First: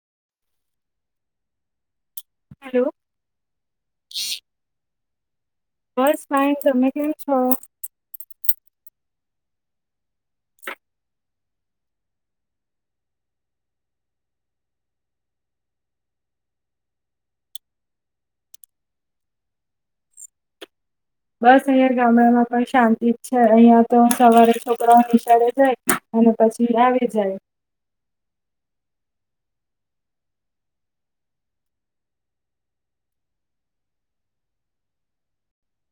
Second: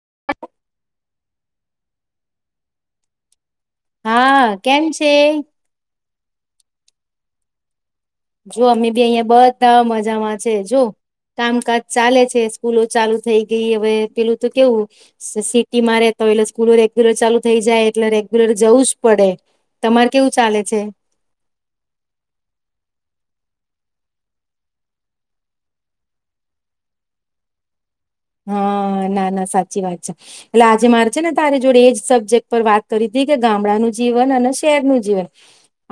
[inaudible] Hello. હા કેમ છે? બસ ફાઈન. તમે કેમ છો? જો અમે બી અહિયાં બધા મજામાં છે. જો કામકાજ ચાલે છે. સ્કૂલો ચાલુ થઈ ગઈ, હવે પેલું તો કેવું સી સિટીમાં રે તો એલે સ્કૂલો રેગ્યુલર ચાલુ થઈ જાય એટલે રેગ્યુલર જવું જ પડે. તમારે કેવું ચાલે છે? બસ અહીયા ગામડામાં પણ શાંતિ જ છે. અહિયાં તો સવારે છોકરાઓ નિશાળે જાય અને પછી આવી જાય. હા ના ના સાચી વાત છે. એટલે આજે મારે છે ને તારે જોડે એજ સબ્જેક્ટ પર વાત કરીવી તી, કે ગામડાનું જીવન અને શહેરનું જીવન.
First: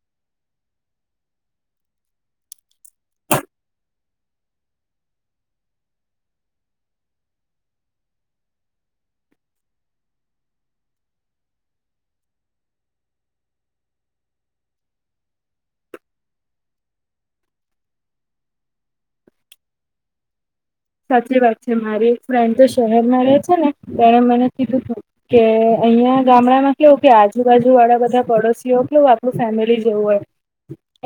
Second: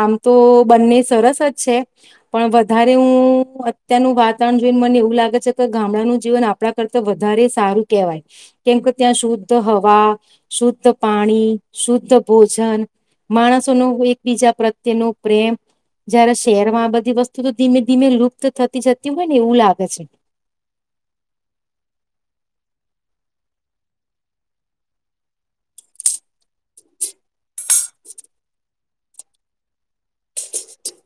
આમ તો બંને સરસ જ છે. પણ વધારે હું અત્યારનું વાતાવરણ જોઈને મને એવું લાગે છે, કે ગામડાનું જીવન આપણા કરત તા વધારે સારું કેહેવાય. કેમકે ત્યાં શુદ્ધ હવા, શુદ્ધ પાણી, શુદ્ધ ભોજન, માણસો ન એકબીજા પ્રત્યે નો પ્રેમ. જ્યારે શહેરમાં આ બધી વસ્તુ તો ધીમે ધીમે લુપ્ત થતી જતી હોય ને એવું લાગે છે. સાચી વાત છે. મારી એક ફ્રેન્ડ તો શહેરમાં રહે છે ને, એણે મને કીધું તું કે અહીંયા ગામડામાં કેવું કે આજુબાજુ વાળા બધા પડોશીઓ કેવું આપણું ફેમિલી જેવું હોય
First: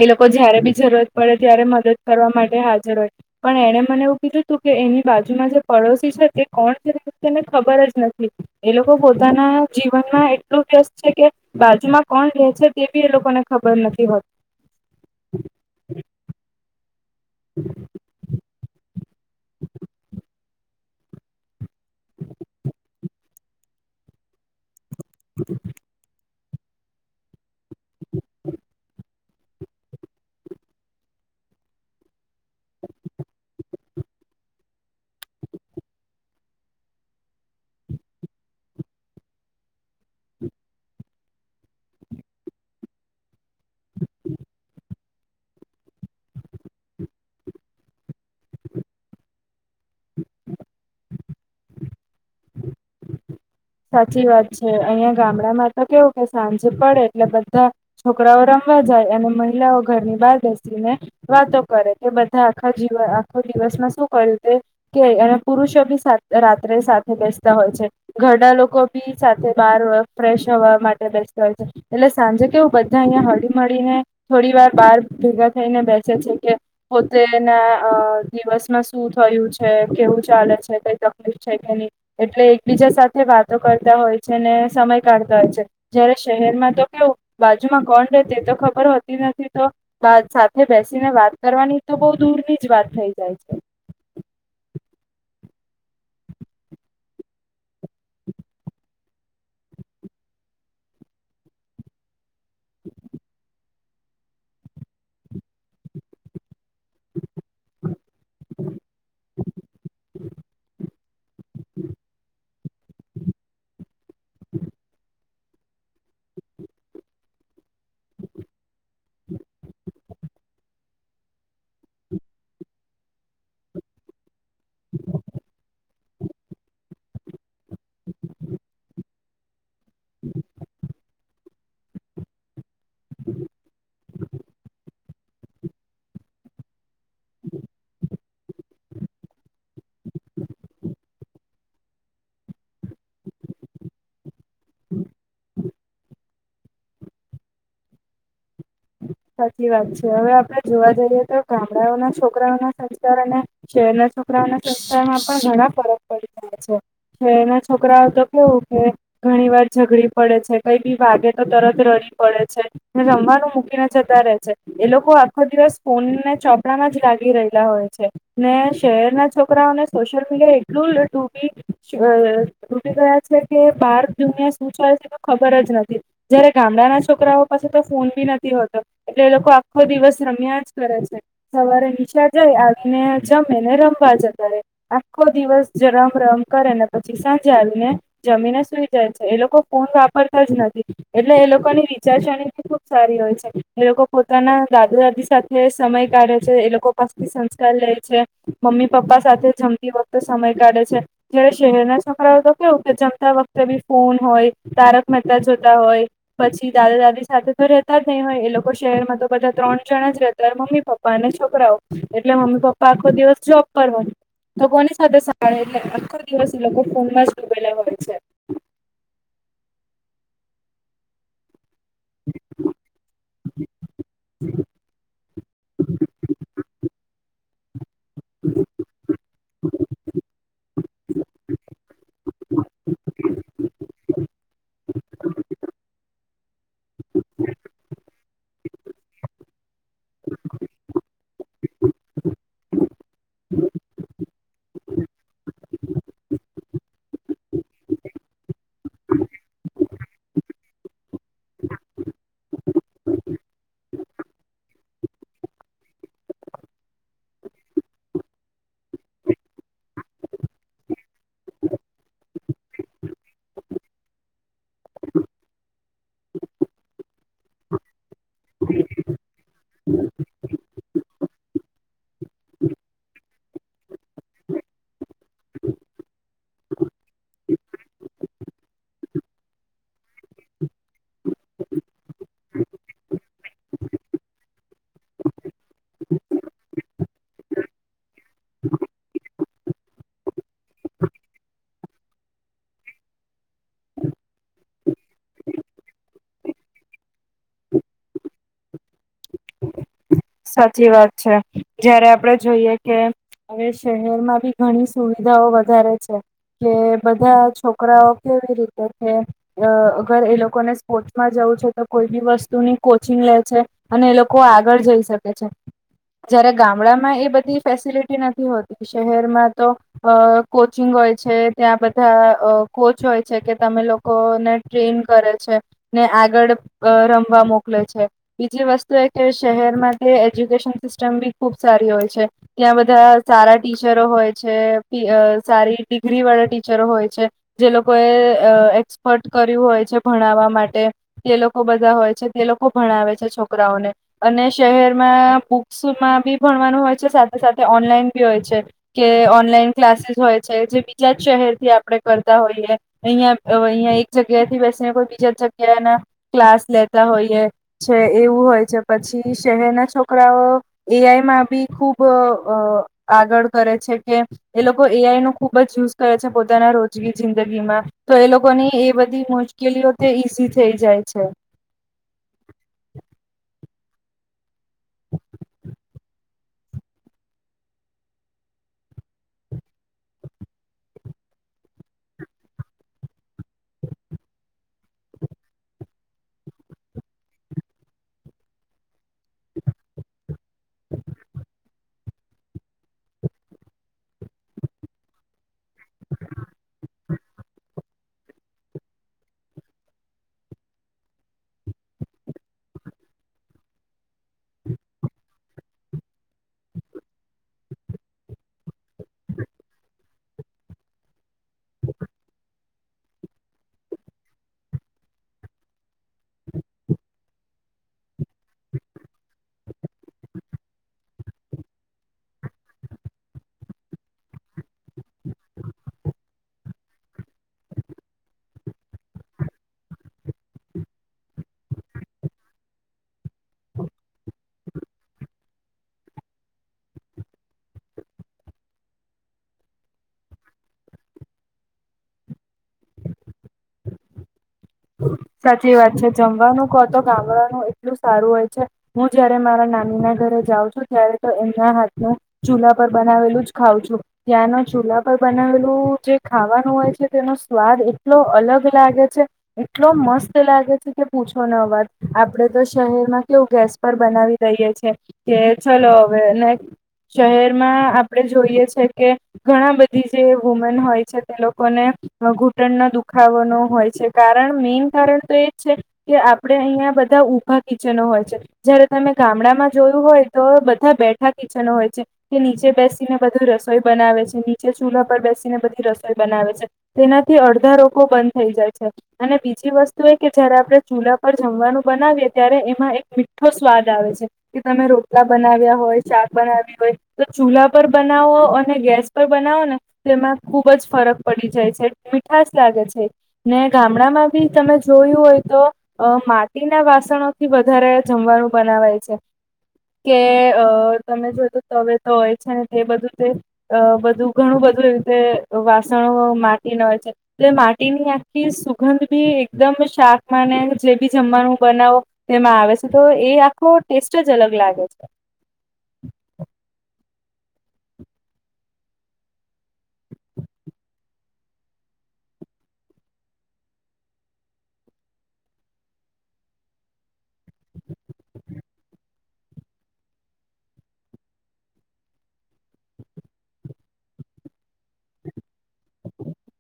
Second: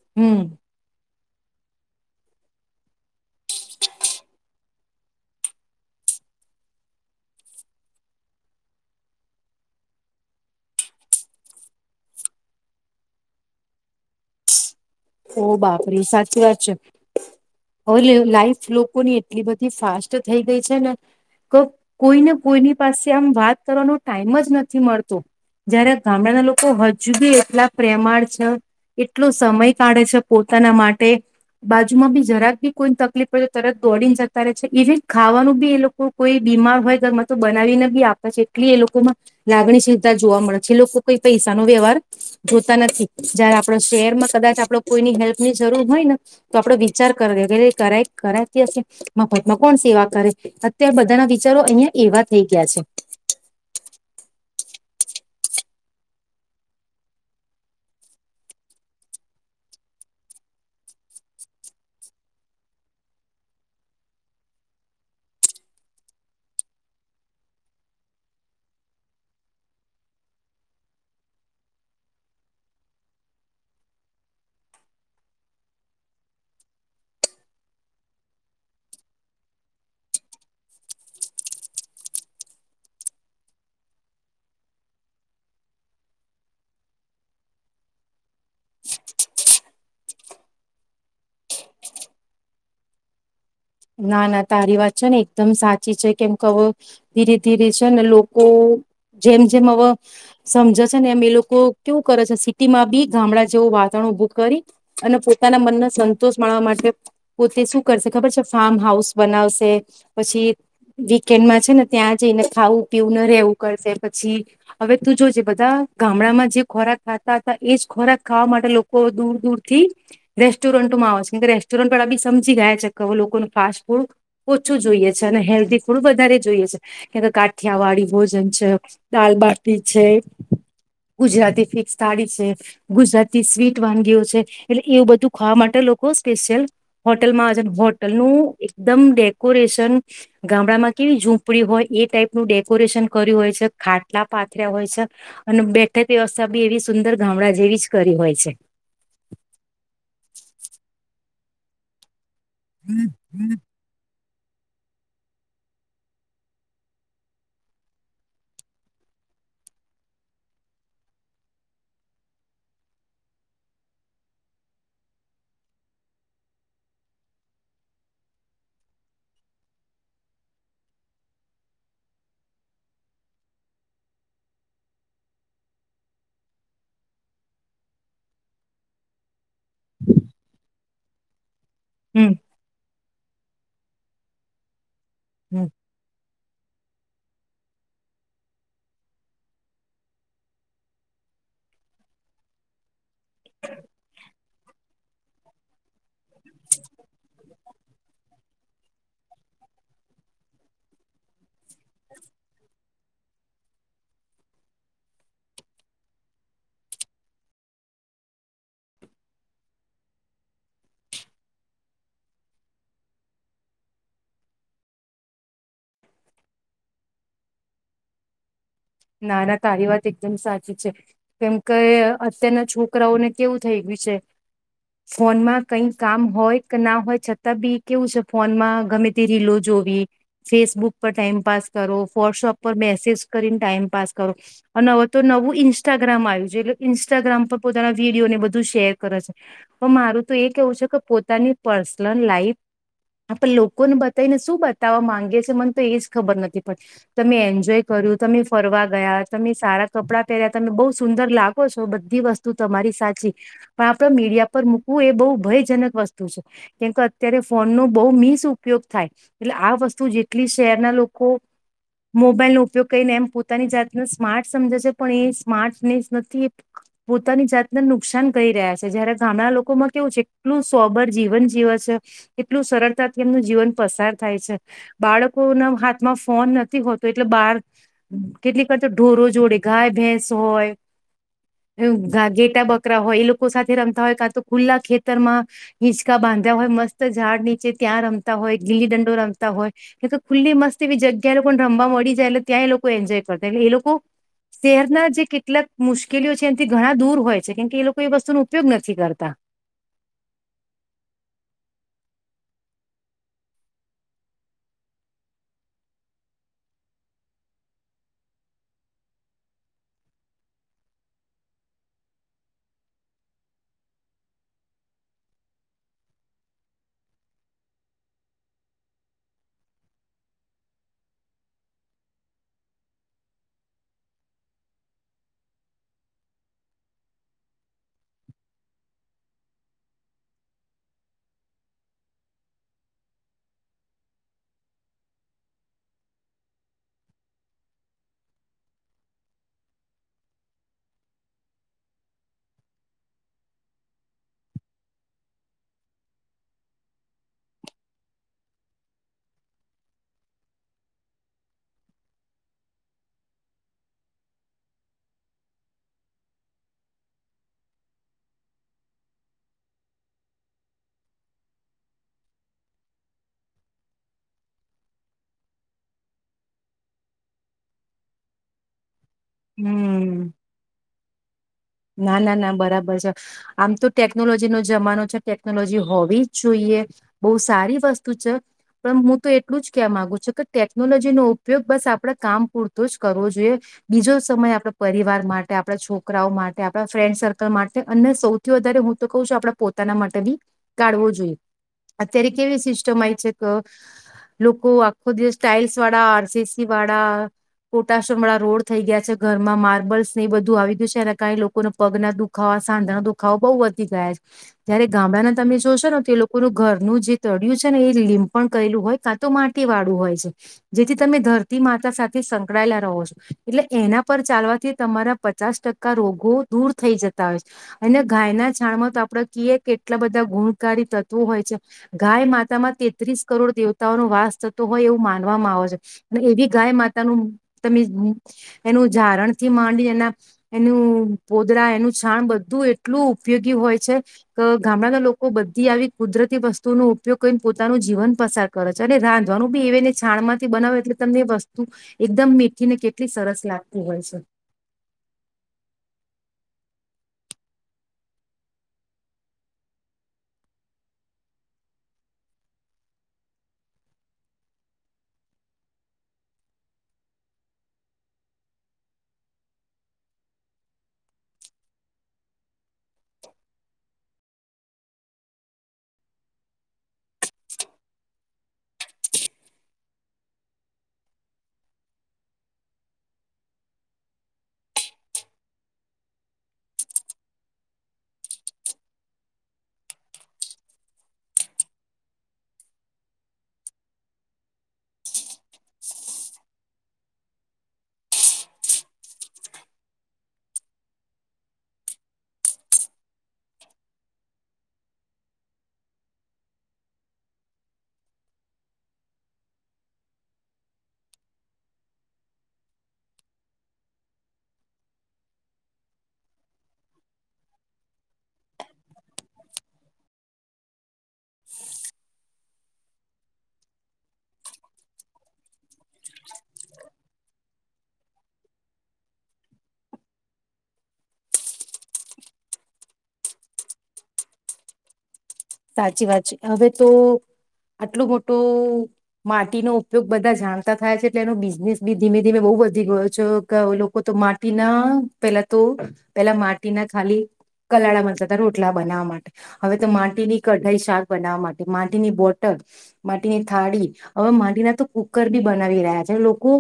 એ લોકો હમ જયારે બી જરૂરત પડે ત્યારે મદદ કરવા માટે હાજર હોય. પણ એણે મને એવું કીધું ધુ કે એની બાજુમાં જે પડોશી છે, તે કોણ છે તેને ખબર જ નથી. એ લોકો પોતાના જીવનમાં એટલું વ્યસ્ત છે. કે બાજુમાં કોણ રે છે તે બી એ લોકોને ખબર નથી હોત ઓ બાપરી સાચી વાત છ. હ લીવ લાઈફ લોકોની એટલી બધી ફાસ્ટ થઇ ગઈ છે ને કોક કોઈને કોઈની પાસે આમ વાત કરવાનો ટાઈઇમ જ નથી મળ તો. જયારે ગામડાના લોક કો હજુ બી એટલા પ્રેમાળ છે. એટલુ સમય કાઢે છે. પોતાના માટે બાજુમાં બી જરાક બી કોઈને તકલીફ પડ તરત દોડીને જતા રહે છે. ઇવી ખાવાનું બી એ લોકો કોઈ બીમાર હોય ઘરમાં તો બનાવીને બી આપે છે. એટલી એ લોકોમાં લાગણીચિંતા જોવા મળે છે. એ લોકો કોઈ પૈસા ન વ્યવહાર જોતા નથી. જ્યારે આ શેરમા કદાચ આપ કોઈની હેલ્પ ની જરૂર હોય ને, તો આપડે વિચાર કરી કરાય કરાય કે પછી મફતમાં કોણ સેવા કરે. અત્યારે બધાના વિચારો અહિયાં એવા થઈ ગયા છે. અહિયાંયા ગામડામાં તો કેવું કે સાંજ પડે એટલે બધા છોકરાઓ રમવા જાય. અને મહિલાઓ ઘરની બહાર બેસીને વાતો કરે. કે બધા આખા જીવ આખો દિવસમાં શું કર્યું તે કે અને પુરુષો બી સા રાત્રે સાથે બેસતા હોય છે. ડા લોકો બી સાથે બાર અ ફ્રેશ હવા માટે બેસતા હોય છે. એટલે સાંજે કેવું બધા અહિયા હળીમળીને થોડી વાર બહાર ભેગા થઈને બેસે છે કે. પોત્રેના દિવસમાં શું થયું છે, કેવું ચાલે છે, કઈ તકલીફ છે કે નહી. એટલે એકબીજા સાથ થે વાતો કરતા હોય છે. ને સમય કાઢતા હોય છે. જયારે શહેરમાં તો કેવું, બાજુમાં કોણ રે તે તો ખબર હોતી નથી. તો બા સાથે બેસીને વાત કરવાની તો બહુ દૂર ની જ વાત થઈ જાય છે. ના ના તારી વાત છે ને એકદમ સાચી છે. કેમ કહુ ધીરી ધીરી છે ને લોકો જેમ જેમ હવ સમજે છે ને, એમ એ લોકો કેવું કરે છે, સી તેમાં બી ગામડા જેવો વાત ઉભું કરી અને પોતાના મનને સંતોષ માણવા માટે પોતે શું કરશે ખબર છે ફાર્મ હાઉસ બનાવશે પછી વીકેન્ડમાં છે ને ત્યાં જઈને ખાવું પીવું ને રહેવું કરશે પછી હવે તું જોજે બધા ગામડામાં જે ખોરાક ખાતા હતા એજ ખોરાક ખાવા માટે લોકો દૂર દૂર થી રેસ્ટોરન્ટમાં આવે છે કેમ રેસ્ટોરન્ટ પર બી સમજી ગયા છે લોકો કો ફાસ્ટ ફૂડ ઓછું જોઈએ છે અને હેલ્ધી થોડું વધારે જોઈએ છે કેા થિયાવાડીી ભોજન છે લાલબાર પીછે ગુજરાતી ફિક્સ થાળી છે ગુજરાતી સ્વીટ વાનગીઓ છે એટલે એવું બધું ખાવા માટે લોકો સ્પેશિયલ હોટેલમાંજ નું એકદમે રેશન ગામડામાં કેવી ડી હોય એ ટાઈપનું ડેકોરેશન કર્યું હોય છે ખાટલા પા હોય છે અને બે વ્યવસ્થા બી એવી સુંદર ગામડા જેવી જ કરી હોય છે સાચી વાત છે હવે આપડે જોવા જઈએ તો ગામડાઓના છોકરાઓ ના સંસ્કાર અને હમ શહેર છોકરાઓના શિકષમાં પણ ઘણા ફરક પડી જાય છે છે એના છોકરાઓ તો કેવું કે ઘણી વાર ઝઘડી પડે છે કઈ બી વાગે તો તરત રરી પડે છે રમવાનું મૂકી જતા રે છે એ લોકો આખો દિવસ ફોનને ચોપડામાં જ લાગી રયલા હોય છે ને શહેરના છોકરાઓને સોશિયલ મીડિયા એટલું ડૂબી અ ડૂબી ગયા છે કે બાર દુનિયા શું થાય છે તો ખબર જ નથી જયારે ગામડાના છોકરાઓ પાસે તો ફોન બી નથી હતો એટલે એ લોકો આખો દિવસ રમ્યા જ કરે છે સવારે નિશાળ હમ જાય આવીને જમે ને રમવા જતારે આખો દિવસ જે રમ રમ કરેને પછી સાંજે આવીને જમીને સુઈ જાય છે એ લોકો ફોન વાપરતા જ નથી એટલે એ લોકોની વિચારસરણી બી ખુબ સારી હોય છે છે એ લોકો પોતાના દાદા દાદી સાથે સમય કાઢે છે એ લોકો પાસેથી સંસ્કાર લેય છે મમ્મી પપ્પા સાથે જમતી વખતે સમય કાઢે છે જયારે શહેરના છોકરાઓ તો કેવું કે જમતા વખતે બી ફોન હોય તારક મહેતા જોતા હોય પછી દાદા દાદી સાથે તો રહેતા જ નહી હોય એ લોકો શહેરમાં તો બધા ત્રણ જણા જ રહેતા મમ્મી પપ્પા અને છોકરાઓ એટલે મમ્મી પપ્પા આખો દિવસ જોબ પર હોય તો કોની સાથે સાળ એટલે આખો દિવસ એ લોકો ફોનમાં જ ડૂબેલા હોય છે નાના તારી વાત એકદમ સાચી છે કેમ કે અત્યારના છોકરાઓને કેવું થઈ ગયું છે ફોનમાં કઈ કામ હોય કે ના હોય છતાં બી કેવું છે ફોનમાં ગમે રીલો જોવી ફેસબુક પર ટાઈમપસ કરો વોટ્સઅપ પર મેસેજ કરીને ટાઈમ પાસ કરો અને હવ તો નવું ઇન્સ્ટાગ્રામ આવ્યું છે ઇન્સ્ટાગ્રામ પર પોતાના વિડીયો ને બધું શેર કરે છે પણ મારું તો એ કેવું છે કે પોતાની પર્સનલ લાઈફ આપ લોકોને બતાવીને શું બતાવવા માંગીએ છે મને તો એજ ખબર નથી પડતી તમે એન્જોય કર્યું તમે ફરવા ગયા તમે સારા કપડાં પહેર્યા તમે બહુ સુંદર લાગો છો બધી વસ્તુ તમારી સાચી પણ આપડ મીડિયા પર મૂકવું એ બહુ ભયજનક વસ્તુ છે કેમકે અત્યારે ફોન નો બહુ મિસ ઉપયોગ થાય એટલે આ વસ્તુ જેટલી શહેરના લોકો મોબાઈલ નો ઉપયોગ કરીને એમ પોતાની જાતને સ્માર્ટ સમજે છે પણ એ સ્માર્ટનેસ નથી પોતાની જાતને નું નુકસાન કરી રહ્યા છે જયારે ગામડાના લોકોમાં કેવું છે કેટલું સોબર જીવન જીવ સ એટલું સરળતાથી એમનું જીવન પસાર થાય છ બાળકોના હાથમાં ફોન નથી હોતો એટલે બાર કેટલીક વાર તો ઢોરો જોડે ગાય ભેંસ હોય એવુ ગેટા બકરા હોય એ લોકો સાથે રમતા હોય કાં તો ખુલ્લા ખેતર માં હિંચકા બાંધ્યા હોય મસ્ત ઝાડ નીચે ત્યાં રમતા હોય ગીલી દંડો રમતા હોય એ તો ખુલ્લી મસ્ત એવી જગ્યા લોકો રમવા મળી જાય એટલે ત્યાં એ લોકો કો એન્જોય કરતા હોય એટલે એ લોકો શહેરના જે કેટલાક મુશ્કેલીઓ છે એનથી ઘણા દૂર હોય છે કેમકે એ લોકો એ વસ્તુનો ઉપયોગ નથી કરતા સાચી વાત છે જયારે આપડે જોઈએ કે હવે શહેરમાં બી ઘણી સુવિધાઓ વધારે છે કે બધા છોકરાઓ કેવી રીતે કે અગર એ લોકોને સ્પોર્ટ્સમાં જવું છે તો કોઈ બી વસ્તુની કોચિંગ લે છે અને એ લોકો આગળ જઈ શ કે છે જયારે ગામડામાં એ બધી ફેસિલિટી નથી હોતી શહેરમાં તો અ કોચિંગ હોય છે ત્યાં બધા અ કોચ હોય છે કે તમે લોકોને ટ્રેન કરે છે ને આગળ અ રમવા મોકલે છે બીજી વસ્તુ એ કે શહેરમાં કે એજ્યુકેશન સિસ્ટમ બી ખૂબ સારી હોય છે ત્યાં બધા સારા ટીચરો હોય છે સારી ડિગ્રી વાળા ટીચરો હોય છે જે લોકોએ અ એક્સપર્ટ કર્યું હોય છે ભણાવવા માટે તે લોકો બધા હોય છે તે લોકો ભણાવે છે છોકરાઓને અને શહેરમાં બુક્સમાં બી ભણવાનું હોય છે સાથે સાથે ઓનલાઈન બી હોય છે કે ઓનલાઈન ક્લાસીસ હોય છે જે બીજા જ શહેરથી આપડે કરતા હોઈએ અહીંયા અહીંયા એક જગ્યાથી બેસીને કોઈ બીજા જ જગ્યાના ક્લાસ લેતા હોઈએ છે એવું હોય છે પછી શહેરના છોકરાઓ એઆઈ માં બી ખુબ અ અ આગળ કરે છે કે એ લોકો એઆઈ નો ખુબ જ યુઝ કરે છે પોતાના રોજગી જિંદગીમાં તો એ લોકોની એ બધ બધી મુશ્કેલીઓ તે હમ ઈઝી થઈ જાય છે ના ના ના બરાબર છે આમ તો ટેકનોલોજી નો જમાનો છે ટેકનોલોજી હોવી જ જોઈએ બહુ સારી વસ્તુ છ પણ હું તો એટલું જ કેવા માગુ છું કે ટેકનોલોજી નો ઉપયોગ બસ આપડા કામ પૂરતો જ કરવો જો જોઈએ બીજો સમય આપડા પરિવાર માટે આપણા છોક રાઓ માટે તટે આપણા ફ્રેન્ડ સર્કલ માટે અને સૌથી વધારે હું તો કહું છું આપણેે પોતાના માટે બી કાઢવો જોઈએ અત્યારે કેવી સિસ્ટમ આય છે ક લોકો આખો દિવસ સ્ટાઈલ્સ વાડા આરસીસી વાડા કોટશવર વાળા રોડ થઈ ગયા છે ઘરમાં માર્બલ્સ ને બધું આવી ગયું છે એના કારણે લો કોને પગ ના દુખાવા સાંધાના દુખાવો બહુ વધી ગયા છે જયારે ગામડાના તમે જોશો ને તે લોકોનું ઘરનું જે તળયું છે ને એ લીમપણ કરેલું હોય કાં તો માટી વાળું હોય છે જેથી તમે ધરતી માતા સાથે સંકળાયેલા રહો છો એટલે એના પર ચાલવાથી તમારા પચાસ ટકા રોગો દૂર થઈ જતા હોય છે અને ગાયના છાણમાં તો આપણે કએ કેટલા બધા ગુણકારી તત્વો હોય છે ગાય માતામાં તેત્રીસ કરોડ દેવતાઓનો વાસ થતો હોય એવું માનવામાં આવ છે એવી ગાય માતાનું મ તમે મ એનું જારણથી માંડી એના એનું એનું પોદરા એનું છાણ બધું એટલું ઉપયોગી હોય છે ક ગામડાના લોકો બધી આવી કુદરતી વસ્તુઓનો ઉપયોગ કરીન પોતાનું જીવન પસાર કરે છ અને રાંધવાનું બીને છાણ માંથી બનાવે એટલે તમને વસ્તુ એકદમ મીઠીને કેટલી સરસ લાગતી હોય છ સાચી વાત છે જમવાનું કો તો ગામડાનું એટલું સારું હોય છે હું જયારે મારા નાની ના ઘરે જાઉ છું ત્યારે તો એમના હાથ નું ચૂલા પર બનાવેલું જ ખાઉં છું ત્યાંનો ચૂલા પર બનાવેલું જે ખાવાનું હોય છે તેનો સ્વાદ એટલો અલગ લાગે છે એ મસ્ત લાગે છે કે પૂછો ન વાત આપણે તો શહેરમાં કેવું ગેસ પર બનાવી દઈએ છે કે ચલો હવે અનેને શહેરમાં આપણેે જોઈએ છે કે ઘણા બધી જે વુમેન હોય છે તે લોકોને ઘૂંટણનો દુખાવો ન હોય છે મેન કારણ તો એ જ છે કે આપણે અહિયાં બધા ઉઊભા કિચનો હોય છે જયારે તમે ગામડામાં જોયું હોય તો બધા બેઠા કિચનો હોય છે કે નીચે બેસીને બધી રસોઈ બનાવે છે નીચે ચૂલાા પર બેસીને બધી રસોઈ બનાવે છે તેનાથી અડધા રોગ બંધ થઈ જાય છે અને બીજી વસ્તુ એ કે જયારે આપડણે ચૂલા પર જમવાનું બનાવીએ ત્યારે એમાં એક મીઠો સ્વાદ આવે છે કે તમે રોટલા બનાવ્યા હોય શાક બનાવી હોય તો ચૂલા પર બનાવો અને ગેસ પર બનાવો ને તો એમાં ખુબ જ ફરક પડી જાય છે મીઠશ લાગે છે ને ગામડામાં બી તમે જોયું હોય તો માટીના વાસણોથી વધારે જમવાનું બનાવાય છે કે અ તમે જોતું તવે તો હોય છે ને એ બધું તે અ બધું ઘણું બધું એ રીતે વાસણો માટીને હોય છે એ માટીની આખી સગંધ બી એકદમ શાકમાંને જે બી જમવાનું બનાવો તેમાં આવે છે તો એ આખો ટેસ્ટ જ અલગ લાગે છે સાચી વાત છે હવે તો આટલું મોટો માટીનોો ઉપયોગ બધા જાણતા થાય છે એટલે એનો બિઝનેસ બી ધીમે ધીમે બહુ વધી ગયો છે કે લોકો તો માટીના પેલા તો પેલા માટીના ખાલી કલાળા બનતાતા રોટલા બનાવવા માટે હવે તો માટીની કઢાઈ શાક બનાવવા માટે માટીની બોટલ માટીની થાળી હવે માટીના તો કુકર બી બનાવી રહ્યા છે લોકો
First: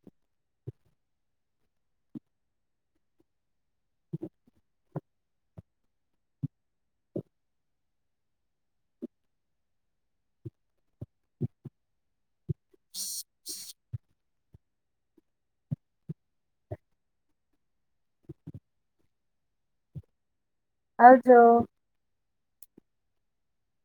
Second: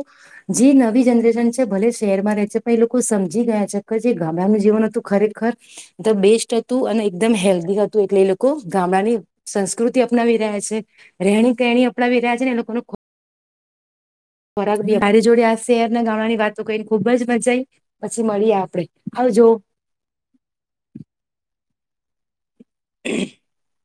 જે નવી જનરેશન છે ભલે શહેરમાં રહે છે પણ એ લોકો સમજી ગયા છે કે જે ગામડાનું જીવન હતું ખરેખર ધ બેસ્ટ હતું અને એકદમ હેલ્ધી હતું એટલે એ લોકો ગામડાની સંસ્કૃતિ અપનાવી રહ્યા છે રહેણી કેણી અપનાવી રહ્યા છેને લોકો કોક ોરાક મારી જોડે આ શહેરના ગામણાની વાતો કરીને ખુબ જ મજા આવી પછી મળીએ આપડે આવ જો હજો [inaudible]